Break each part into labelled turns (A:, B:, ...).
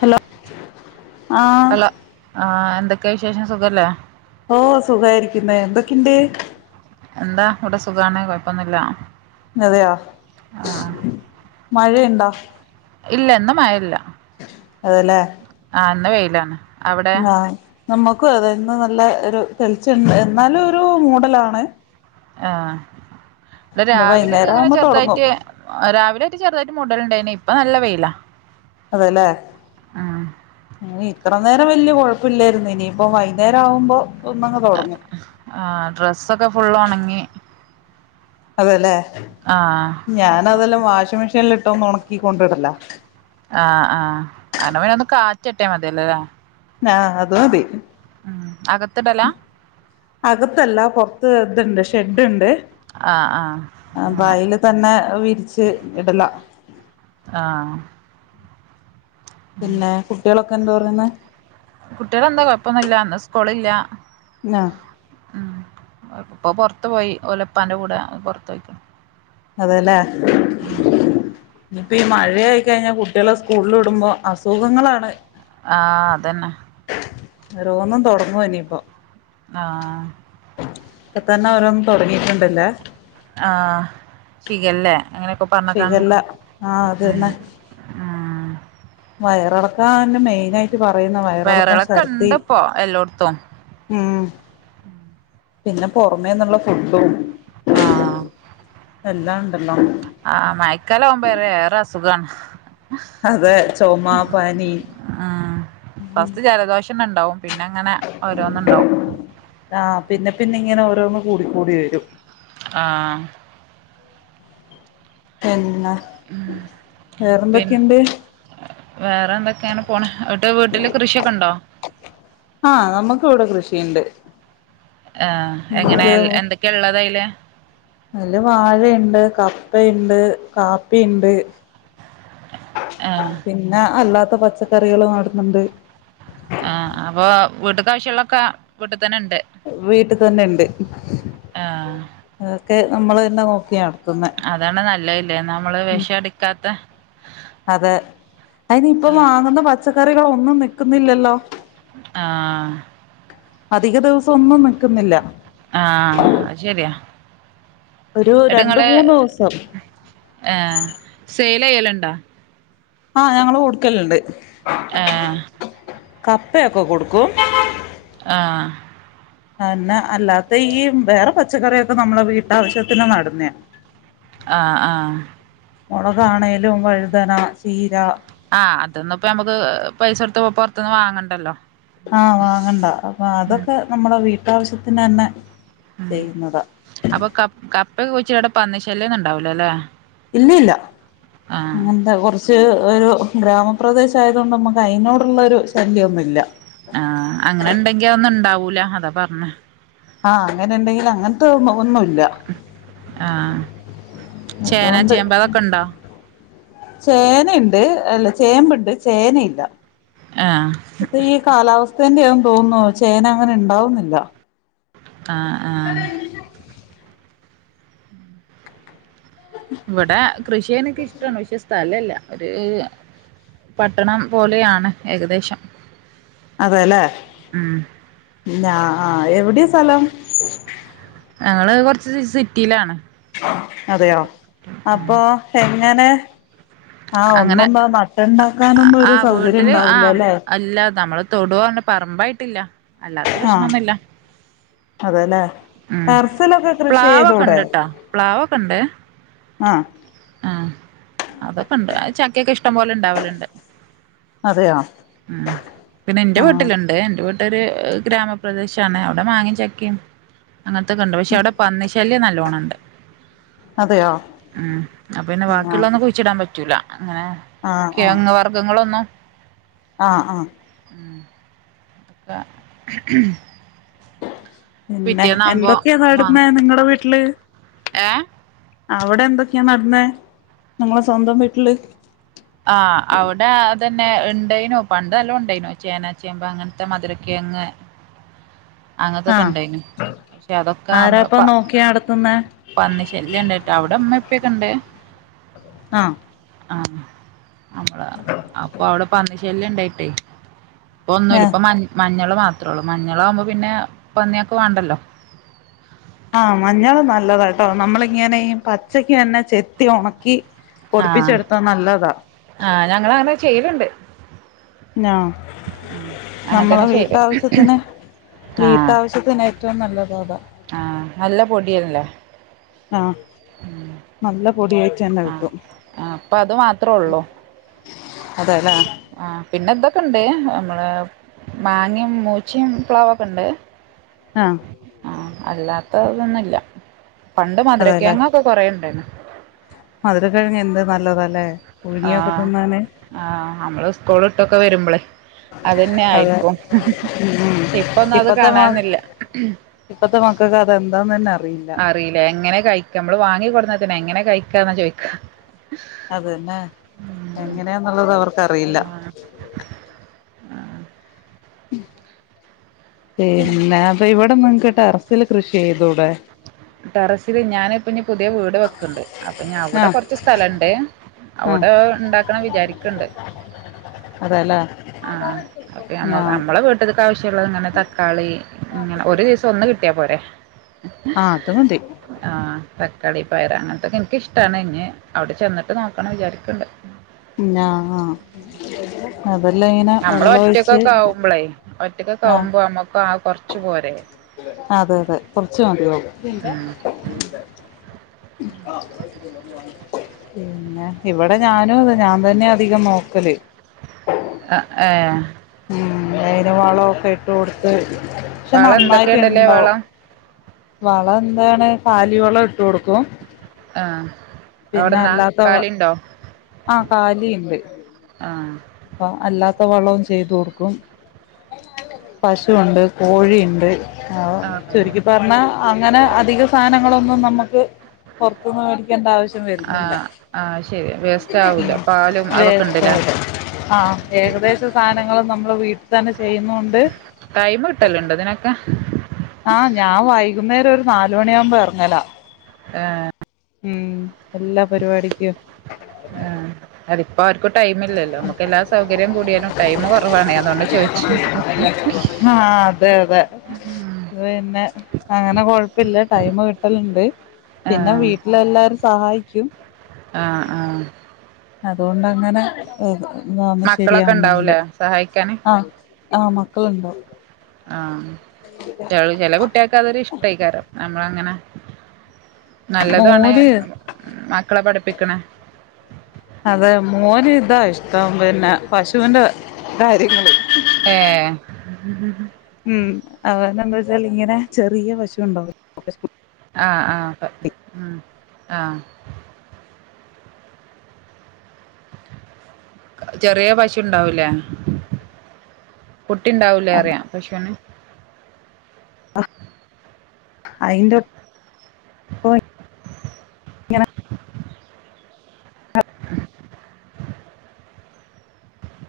A: Hello ആ
B: ആ എന്തൊക്കെയാ വിശേഷം സുഖല്ലേ
A: ഓ സുഖായിരിക്കുന്നേ എന്തെക്കെണ്ടു
B: എന്താ അവിടെ സുഖാണ് കൊയപ്പൊന്നുല്ല
A: അതെയോ മഴ ണ്ടാ
B: ഇല്ല ഇന്നു മഴല്ല
A: അതെല്ലേ
B: അന്നു വെയിലാണ് അവിടെയോ
A: ആഹ് നമ്മുക്കും അതെ ഇന്ന് നല്ല ഒരു തെളിച്ചമുണ്ട് എന്നാളുമൊരു മൂടലാ ണെ
B: ആ ഇന്ന് രാവിലൊക്കെ
A: വൈകുന്നേരം
B: അങ്ങനെ
A: ആവുമ്പോ തുടങ്ങും
B: ചെറുതായിട്ട് ആ രാവീലൊക്കെ ചെറുതായിട്ട് മുടലുണ്ടായേനെ ഇപ്പ നല്ല വെയിലാ
A: അതെല്ലേ
B: ആ
A: ഇനി ഇത്ര നേരം വല്യ കൊഴപ്പമില്ലാരുന്നിനിപ്പം വൈകുന്നേരവുമ്പം
B: ആ ഡ്രസ്സൊക്കെ ഫുൾ ഓണങ്ങി
A: അതല്ലേ ഞാനതെല്ലാം വാഷിംഗ്‌ മെഷീനിലിട്ട് ഇട്ടൊന്നൊണക്കി കൊണ്ടിടെല്ല
B: ആ ആ അയിന് പിന്നൊന്നു കാറ്റ് കിട്ടിയാ മതീല്ലോ ഇല്ലേ
A: ആ അതുമതി
B: അകത്തിടലാ
A: അകത്തല്ല പുറത്തെ ഇതുണ്ട് ഷെഡ്ഡുണ്ടേ
B: ആഹ് ആഹ്
A: അപ്പ
B: അങ്ങനെ
A: ആയിലു തന്നെ വിരി ശ്ശേ ഇടല [unintelligible]
B: ആ
A: പിന്നെ കുട്ട്യോളൊക് എന്ത് പറയുന്നേ
B: കുട്ടികളെന്താ കൊഴപ്പമൊന്നുമി ല്ലാന്നേ ഇസ്‌കൂളില്ല
A: ന
B: പ്പോ പുറത്തുപോയി ഓന്റെ ഉപ്പാന്റെ കൂടെ പുറത്തു പോയിക്കണ്ണ്
A: അതല്ലേ ഇപ്പൊ ഈ മഴ ആയിക്കഴിഞ്ഞ കൂ കള് സ്കൂളിൽ വിടുമ്പോൾ അസുഖങ്ങളാണ്
B: അ അതനെ
A: ഓറോന്ന് തുടങ്ങൂ ഇനിയിപ്പം
B: ആഹ്.
A: ഇപ്പനെ ഓരോന് തുടങ്ങിയിട്ടുണ്ടല്ല
B: ആ ഷിഗെല്ല
A: ഷിഗെല്ല ആ
B: ഉം.
A: അതേലെ
B: [unintelligible] [inaudible]
A: വയറിളക്കാൻ മെയിൻ ആയി റ്റ് പറയുനെ വയറിളക്കാൻ
B: വയറിളക്കം
A: ശറതി
B: ഇണ്ട്പ്പോ എല്ലോട്ത്തും.
A: ഹ്മ്മ് പിന്നെ പുറമേ നിന്നുള്ള ഫുഡും
B: ആ
A: എല്ലാം ഉണ്ടല്ലോ
B: ആ മഴ കാലം ആകുമ്പേ വേറെ അസുഖണ്
A: അതെ ചുമ പനി
B: അഹ് ഫസ്റ്റ് ജലദോഷം ഉണ്ടാവും പിന്നെങ്ങനെ ഓരോന്നുണ്ടാവും
A: ആ പിന്നെ പിന്നെ ഇങ്ങനെ ഓരോന്ന് കൂടി കൂടി വരും
B: ആ
A: എന്നാ വേറെ
B: പിൻ
A: എന്തൊക്കെയുണ്ട്
B: വേറെ എന്തൊക്കെയാണ് പോന്ന് വീട്ടിൽ കൃഷിയക്കുണ്ടോ
A: ആ നമുക്ക് ഇവിടെ കൃഷിഇണ്ട്
B: ആഹ് എങ്ങനെ എന്തൊക്കെയ ഉള്ളത് അയിൽ
A: അതിൽ വാഴ ഇണ്ട് കപ്പ ഇണ്ട് കാപ്പിണ്ട്
B: ഏഹ്
A: പിന്നെ അല്ലാ പച്ചക്കറികളും നടുന്നുണ്ട്
B: അ അപ്പൊ വീട്ടിക് ആവിശ്യ‌യുള്ളക്ക അവീട
A: വീട്ടിതന്നെണ്ട്
B: ആഹ്
A: അതക്കെ നമ്മളെ തന്നെ നോക്കിയാണ്
B: അതാണ് നല്ലലെ നമ്മൾ വേഷഎടുക്കാത്ത
A: അതെ അയിന് ഇപ്പൊ
B: ആഹ്
A: വാങ്ങുന്ന പച്ചക്കറികളോ ഒന്നു നിക്കുന്നില്ലല്ലോ
B: ആ
A: അധിക ദിവസം ഒന്നും നിക്കുന്നില്ല
B: ആ അത് ശരിയാ
A: ഒരു
B: എന്നിട്ട് ഇങ്ങള്
A: രണ്ടുമൂന്നു ദിവസം
B: ഏഹ് സെയിൽ ചെയ്യലുണ്ടാ
A: ആഹ് ഞങ്ങള് കൊടുക്കലുണ്ട്
B: ഏഹ്
A: കപ്പയൊക്കെ കൊടുക്കും
B: ആഹ്
A: അതന്ന അല്ലാതെ ഈ വേറെ പച്ചക്കറിയൊക്കെ നമ്മളെ വീട്ടാവശ്യത്തിന നടുന്നേ
B: ആഹ് ആഹ്
A: മുളകാണേലും വഴുതന ചീര
B: ആ അതൊന്നും ഇപ്പ നമുക്ക് പരിസരത്ത് പുറത്തൊന്നു വാങ്ങണ്ടല്ലോ
A: ആ വാങ്ങണ്ട അപ്പ
B: ഉം
A: അതൊക്കെ നമ്മള വീട്ട് വീട്ടാവശ്യത്തിന് തന്നെ ചെയ്യുന്നതാ
B: അപ്പൊ കപ്പ കപ് പ്പ അവിടെ പന്നി ശല്യൊന്നും ഉണ്ടാവൂലല്ലേ
A: ഇല്ല ഇല്ല
B: ആഹ്
A: അങ്ങനത്തെ കൊറച്ചു ഒരു ഗ്രാമപ്രദേശം ആയതുകൊണ്ട് നമുക്ക് അതിനോടുള്ള ഒരു ശല്യം ഒന്നുമില്ല
B: ആഹ് അങ്ങനെ ഉണ്ടെങ്കി അതൊന്നു ഉണ്ടാവും ഉണ്ടാവൂല അതാ പറഞ്ഞെ
A: ആ അങ്ങനെ ഇണ്ടെങ്കിൽ അങ്ങനത്തെ ഒന്നുമില്ല
B: ആഹ്
A: അത്
B: ചേന
A: കൊണ്ട്
B: ചേമ്പ് അതൊക്കെ ഉണ്ടോ
A: ചേനയുണ്ട് അല്ല ചേമ്പുണ്ട് ചേനയില്ല.
B: ആഹ്
A: ഇപ്പ ഈ കാലാവസ് ഥൻ്റെയാ തോന്നുന്നു ചേന അങ്ങനെ ണ്ടാവുന്നില്ല.
B: ആഹ് ആഹ് ഇവടെ കൃഷി എനിക്കിഷ്ടണ് പക്ഷേ സ്ഥലല്ല. ഒരു പട്ടണം പോലെയാണ് ഏകദേശം
A: അതെല്ലേ
B: ഉം
A: അഹ് ആഹ് എവിടെയാ സ്ഥലം
B: ഞങ്ങള് കൊർച്ച് സ് സിറ്റിയിലാണ്.
A: അതെയോ അപ്പൊ എ ഞാന് ആ
B: അങ്ങനെ
A: ഒന്നൊന്ന് നട്ട്ണ്ടാക്കാനൊന്നും ഒരു
B: ആഹ്
A: സൗകര്യം ണ്ടാവൂലല്ലേ
B: തൊടോ പറമ്പായിട്ടില്ല അല്ലാത്ത
A: ആഹ്
B: പ്രശ്നമൊന്നുല്ല
A: അതെല്ലേ
B: മഉം
A: ടെറസിലൊക്കെ കൃഷി
B: പ്ലാവൊക്കെ
A: ചെയ്തൂടെ
B: ണ്ട്ട്ടാ പ്ലാവൊക്കെണ്ടേ
A: ആഹ്
B: ആഹ് അതൊക്കെണ്ട് അത് ചക്കേക്ക ഇഷ് ടം പോലണ്ടാവല്ണ്ട്
A: അതെയോ
B: ഉം പിന്നെ ഇന്റെ
A: ആഹ്
B: വീട്ടില്ണ്ട് ഇന്റെ വീട്ടാര് ഗ്രാമപ്രദേശ തന്നെ അവിടെ മാങ്ങി ചക്കിം അങ്ങൻത്തൊക്കെണ്ട് പക്ഷേ അവടെ പന്നി ശ് ല്യം നല്ലോണണ്ട്
A: അതെയോ
B: ഉം അപ്പന്നെ
A: ആഹ്
B: ബാക്കിയുള്ളൊന്നും കുഴിച്ചിടാൻ പറ്റൂല
A: ആഹ് ആഹ്
B: കിഴങ്ങ് വർഗ്ഗങ്ങൾ ഒന്നും
A: ആഹ് ആ
B: ഒക്കെ
A: [unintelligible] പിന്നെ
B: പിറ്റേന്നാവുമ്പോ
A: എന്തൊക്കെയാ നടുന്നേ
B: മാന്തും
A: നിങ്ങളെ വീട്ടില്
B: ഏ
A: അവിടെ എന്തൊക്കെയാ നട്ന്നേ നമ്മുടെ സ്വന്തം വീട്ടില്
B: ആ അവടേ അതന്നെ ഉണ്ടായിന്നു പണ്ട് നല്ലോണ്ടായിന്നു ചേന ചേമ്പ് അങ്ങൻത്തെ മധുരക്കിഴങ്ങ് അങ്ങൻതൊക്കെ
A: ആഹ്
B: ഉണ്ടായ്ന്നു അതൊക്കെ നമ്മളെ
A: ആരാപ്പ
B: പ
A: നോക്കി നടത്തുന്നെ
B: പന്നി ശല്ല്യംണ്ടായ്ട്ട് അവ്ടെ മ്മീം പ്പിഒക്കെ ക്കണ്ടേ
A: ആ
B: ആ [unintelligible] അപ്പ അവിടെ പന്നി ശല്യം ണ്ടായിട്ട് ഇപ്പോ ഒന്നൂല്ല
A: ഏഹ്
B: ഇപ്പ മഞ്ഞ്മഞ്ഞൾ മാത്രമേ ഉള്ളൂ മഞ്ഞളാവുമ്പോ പിന്നെപണിയാക്ക് വണ്ടല്
A: ആ മഞ്ഞള് നല്ലതാണ് ട്ടോ നമ്മളിങ്ങനെ പച്ചയ്ക്ക് തന്നെ ചെത്തി ഉണക്കി
B: ആ ഞങ്ങൾ അങ്ങനെ ചെയ്യലുണ്ട്
A: ആ
B: ഉം അങ്ങനെ
A: നമ്മുളെ
B: തന്നെ ചെയ്യല്
A: വീട്ടാവശ്യത്തിന്വീട്ടവശ്യത്തിന് ഏറ്റവും നല്ലത് അത
B: ആ നല്ല പൊടിയല്ലേ
A: ആ
B: ഉം
A: അല്ല പൊടിയായി തന്നെ
B: ആഹ്
A: കിട്ടും
B: ആഹ്
A: അതെല്ലേ
B: ആ പിന്നെന്താ ഓക്കേണ്ട മ്മളെ മങ്ങിമം മുച്ചിം പ്ലാവ് ഓക്കേണ്ട
A: അ
B: അല്ലാത്ത തൊന്നുല്ല
A: അതല്ലേ മധുരക്കിഴങ്ങ് എന്ത് നല്ലതല്ലേ
B: ആ
A: പുഴുങ്ങിയൊക്കെ തിന്നാന്
B: നമ്മള് സ്കൂൾ വട്ടു വരുമ്പളെ
A: അതെ
B: അതന്നെയിരിക്കും
A: ഉം
B: ഇപ്പോ അത്
A: ഇപ്പത്തെ മ
B: കാണാനില്ല
A: ഇപ്പത്തെ മക്കക്ക് അതെന്താന്ന് തന്നെ
B: അറിയില്ല എങ്ങനെ യിക്ക് നമ്മള് വാങ്ങി കൊടുന്നതന്നെ എങ്ങെനെ കഴിക്കാ
A: അതന്നെ യങ്ങനെ ന്നുള്ളത് അവർക്ക് അറിഇല്ല
B: ആഹ്
A: പിന്നെ ഇവിടെങ്ങൾക്ക് ട്ടാറസില് കൃഷി ചെയ്തൂടെ
B: ട്ടാറസില് ഞാനിപ്പന്ന് പുതിയ വീട് വെക്കുണ്ട് അപ്പൊ അവിടെ
A: ആഹ്
B: കുറച്ച് സ്ഥലം ഉണ്ട്
A: ആഹ്
B: അവിടെ ഇണ്ടാക്കണം വിചാരിക്കണണ്ട
A: അതെല്ലേ
B: അ ആ
A: ആഹ്
B: നമ്മളെ വീട്ക ആവിശ്യല്ലത് തക്കാളി ഒരീസം ഒന്ന് കിട്ടിയമതി ട്ടിയപോരെ
A: അ അതു മതി
B: തക്കാളി പയർ അങ്ങനതൊക്കെ എനിക്കിഷ്ടമാണ് ഇഞ് അവിടെ ചെന്നിട്ട് നോക്കണന്ന് വിചാരിക്കണണ്ട്
A: അ ആ
B: നമ്മളൊറ്റൊക്കെ ക്കെ ആവുമ്പോളേ ഒറ്റക്കൊക്കെ
A: ആഹ്
B: ആവുമ്പോ നമുക്ക് ആകെ കുറച്ച് ച്ചു പോരെ
A: അതെ അതെ കുറച്ചു മതി
B: ഉം
A: ഇവിടെ ഞാൻ തന്നെ അതികം നോക്കൽ
B: അ ഏ
A: ജവാവലം ഒക്കെ ഇട്ടുകൊടുത്തു
B: വളം എന്തോക്കെ ഇടല് വളം
A: വളം എന്താണ് കാലി വളം ഇട്ടു കൊടുക്കും
B: ആ
A: തിന്നല്ലതവ ആ കാലി ണ്ട്
B: ആഹ്
A: ട്ട് അല്ലാത്ത വളം ചെയ്ത് കൊടുക്കും പശു ഉണ്ട് കോഴി ഉണ്ട് ആ
B: ആഹ്
A: ചുരുക്കി പറഞ്ഞാ അങ്ങനെ അധിക സാനം ലങ്ങളൊന്നും നമ്മക്ക് പുറത്തുന്നു വാങ്ങിക്കേണ്ട ആവിശ്യം
B: ആ അയ്‌ ശരിയ വേസ്റ്റ് ആവുല പാലും അതൊക്കെ ഇണ്ട് ലെ
A: വേസ്റ്റോടെ ആ ഏകദേശം സാനങ്ങളു നമ്മള് വീട്ടിത്തന്നെ ചെ ചെയ്യുന്നുണ്ട്
B: ടൈം കിട്ടലുണ്ടോ ഇതിനൊക്കെ
A: ആ ഞാ വൈകുന്നേരം ഒരു നാലുമണിയാവുമ്പോ ഇറങ്ങലാ
B: ഏ
A: ഉം എല്ലാ പരിപാടിക്കും
B: ടൈംയില്ലാലോ നമുക്ക് എല്ലാ സൗകര്യം കൂടിയാലും ടൈം കുറവാണെ അതോണ്ടാ ചോയിച്ചേ
A: ആ അതെ അതെ പിന്നെ കുഴപ്പല്ല ടൈം കിട്ടലുണ്ട് പിന്നെ
B: ആഹ്
A: വീട്ടിലല്ലാരും സഹായിക്കും
B: ആഹ് ആഹ്
A: അതോണ്ടങ്ങനെ [unintelligible] മു
B: മക്കളൊക്കെ
A: ശെരിയാവുന്നുണ്ട്
B: ഉണ്ടാവൂലേ സഹായിക്കാന്
A: അ മക്കളുണ്ടോ
B: ആ ചെല കുട്ട്യാൾക്ക് അതൊരു ഇഷ് കയിക്കാരോ നമ്മളങ്ങനെ നല്ലതുവാണ്
A: മോന്
B: മക്കളെ പഠിപ്പി [unintelligible]
A: അതെ മോന് ഇതാ ഇഷ്ട്ടം പിന്നെ പശൂന്റെ കാര്യങ്ങള്.
B: ഏ?
A: ഉം അവർക്കെന്താവെച്ചാല് ഇങ്ങനെ ചെറിയ പശുണ്ടാവ പശു കുട്ട്
B: ആ ആ പ ഉം ആ ചെറിയ പശുണ്ടാവില്ലേ? കുട്ടിണ്ടാവുലേറിയ പശൂന്?
A: അയിന്റ ഇങ്ങനെ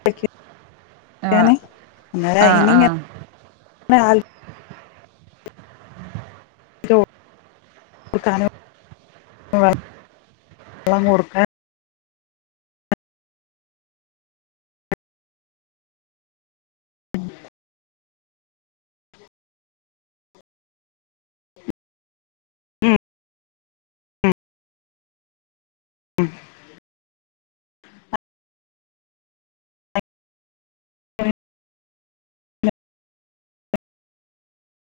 A: [unintelligible]
B: ആഹ്
A: [unintelligible]
B: ആഹ്
A: അന്നേരയിനും ഗ്യാപ്
B: ആഹ്
A: ന്നയാൾ [unintelligible] [unintelligible] ഉം ഉം ഉം [inaudible]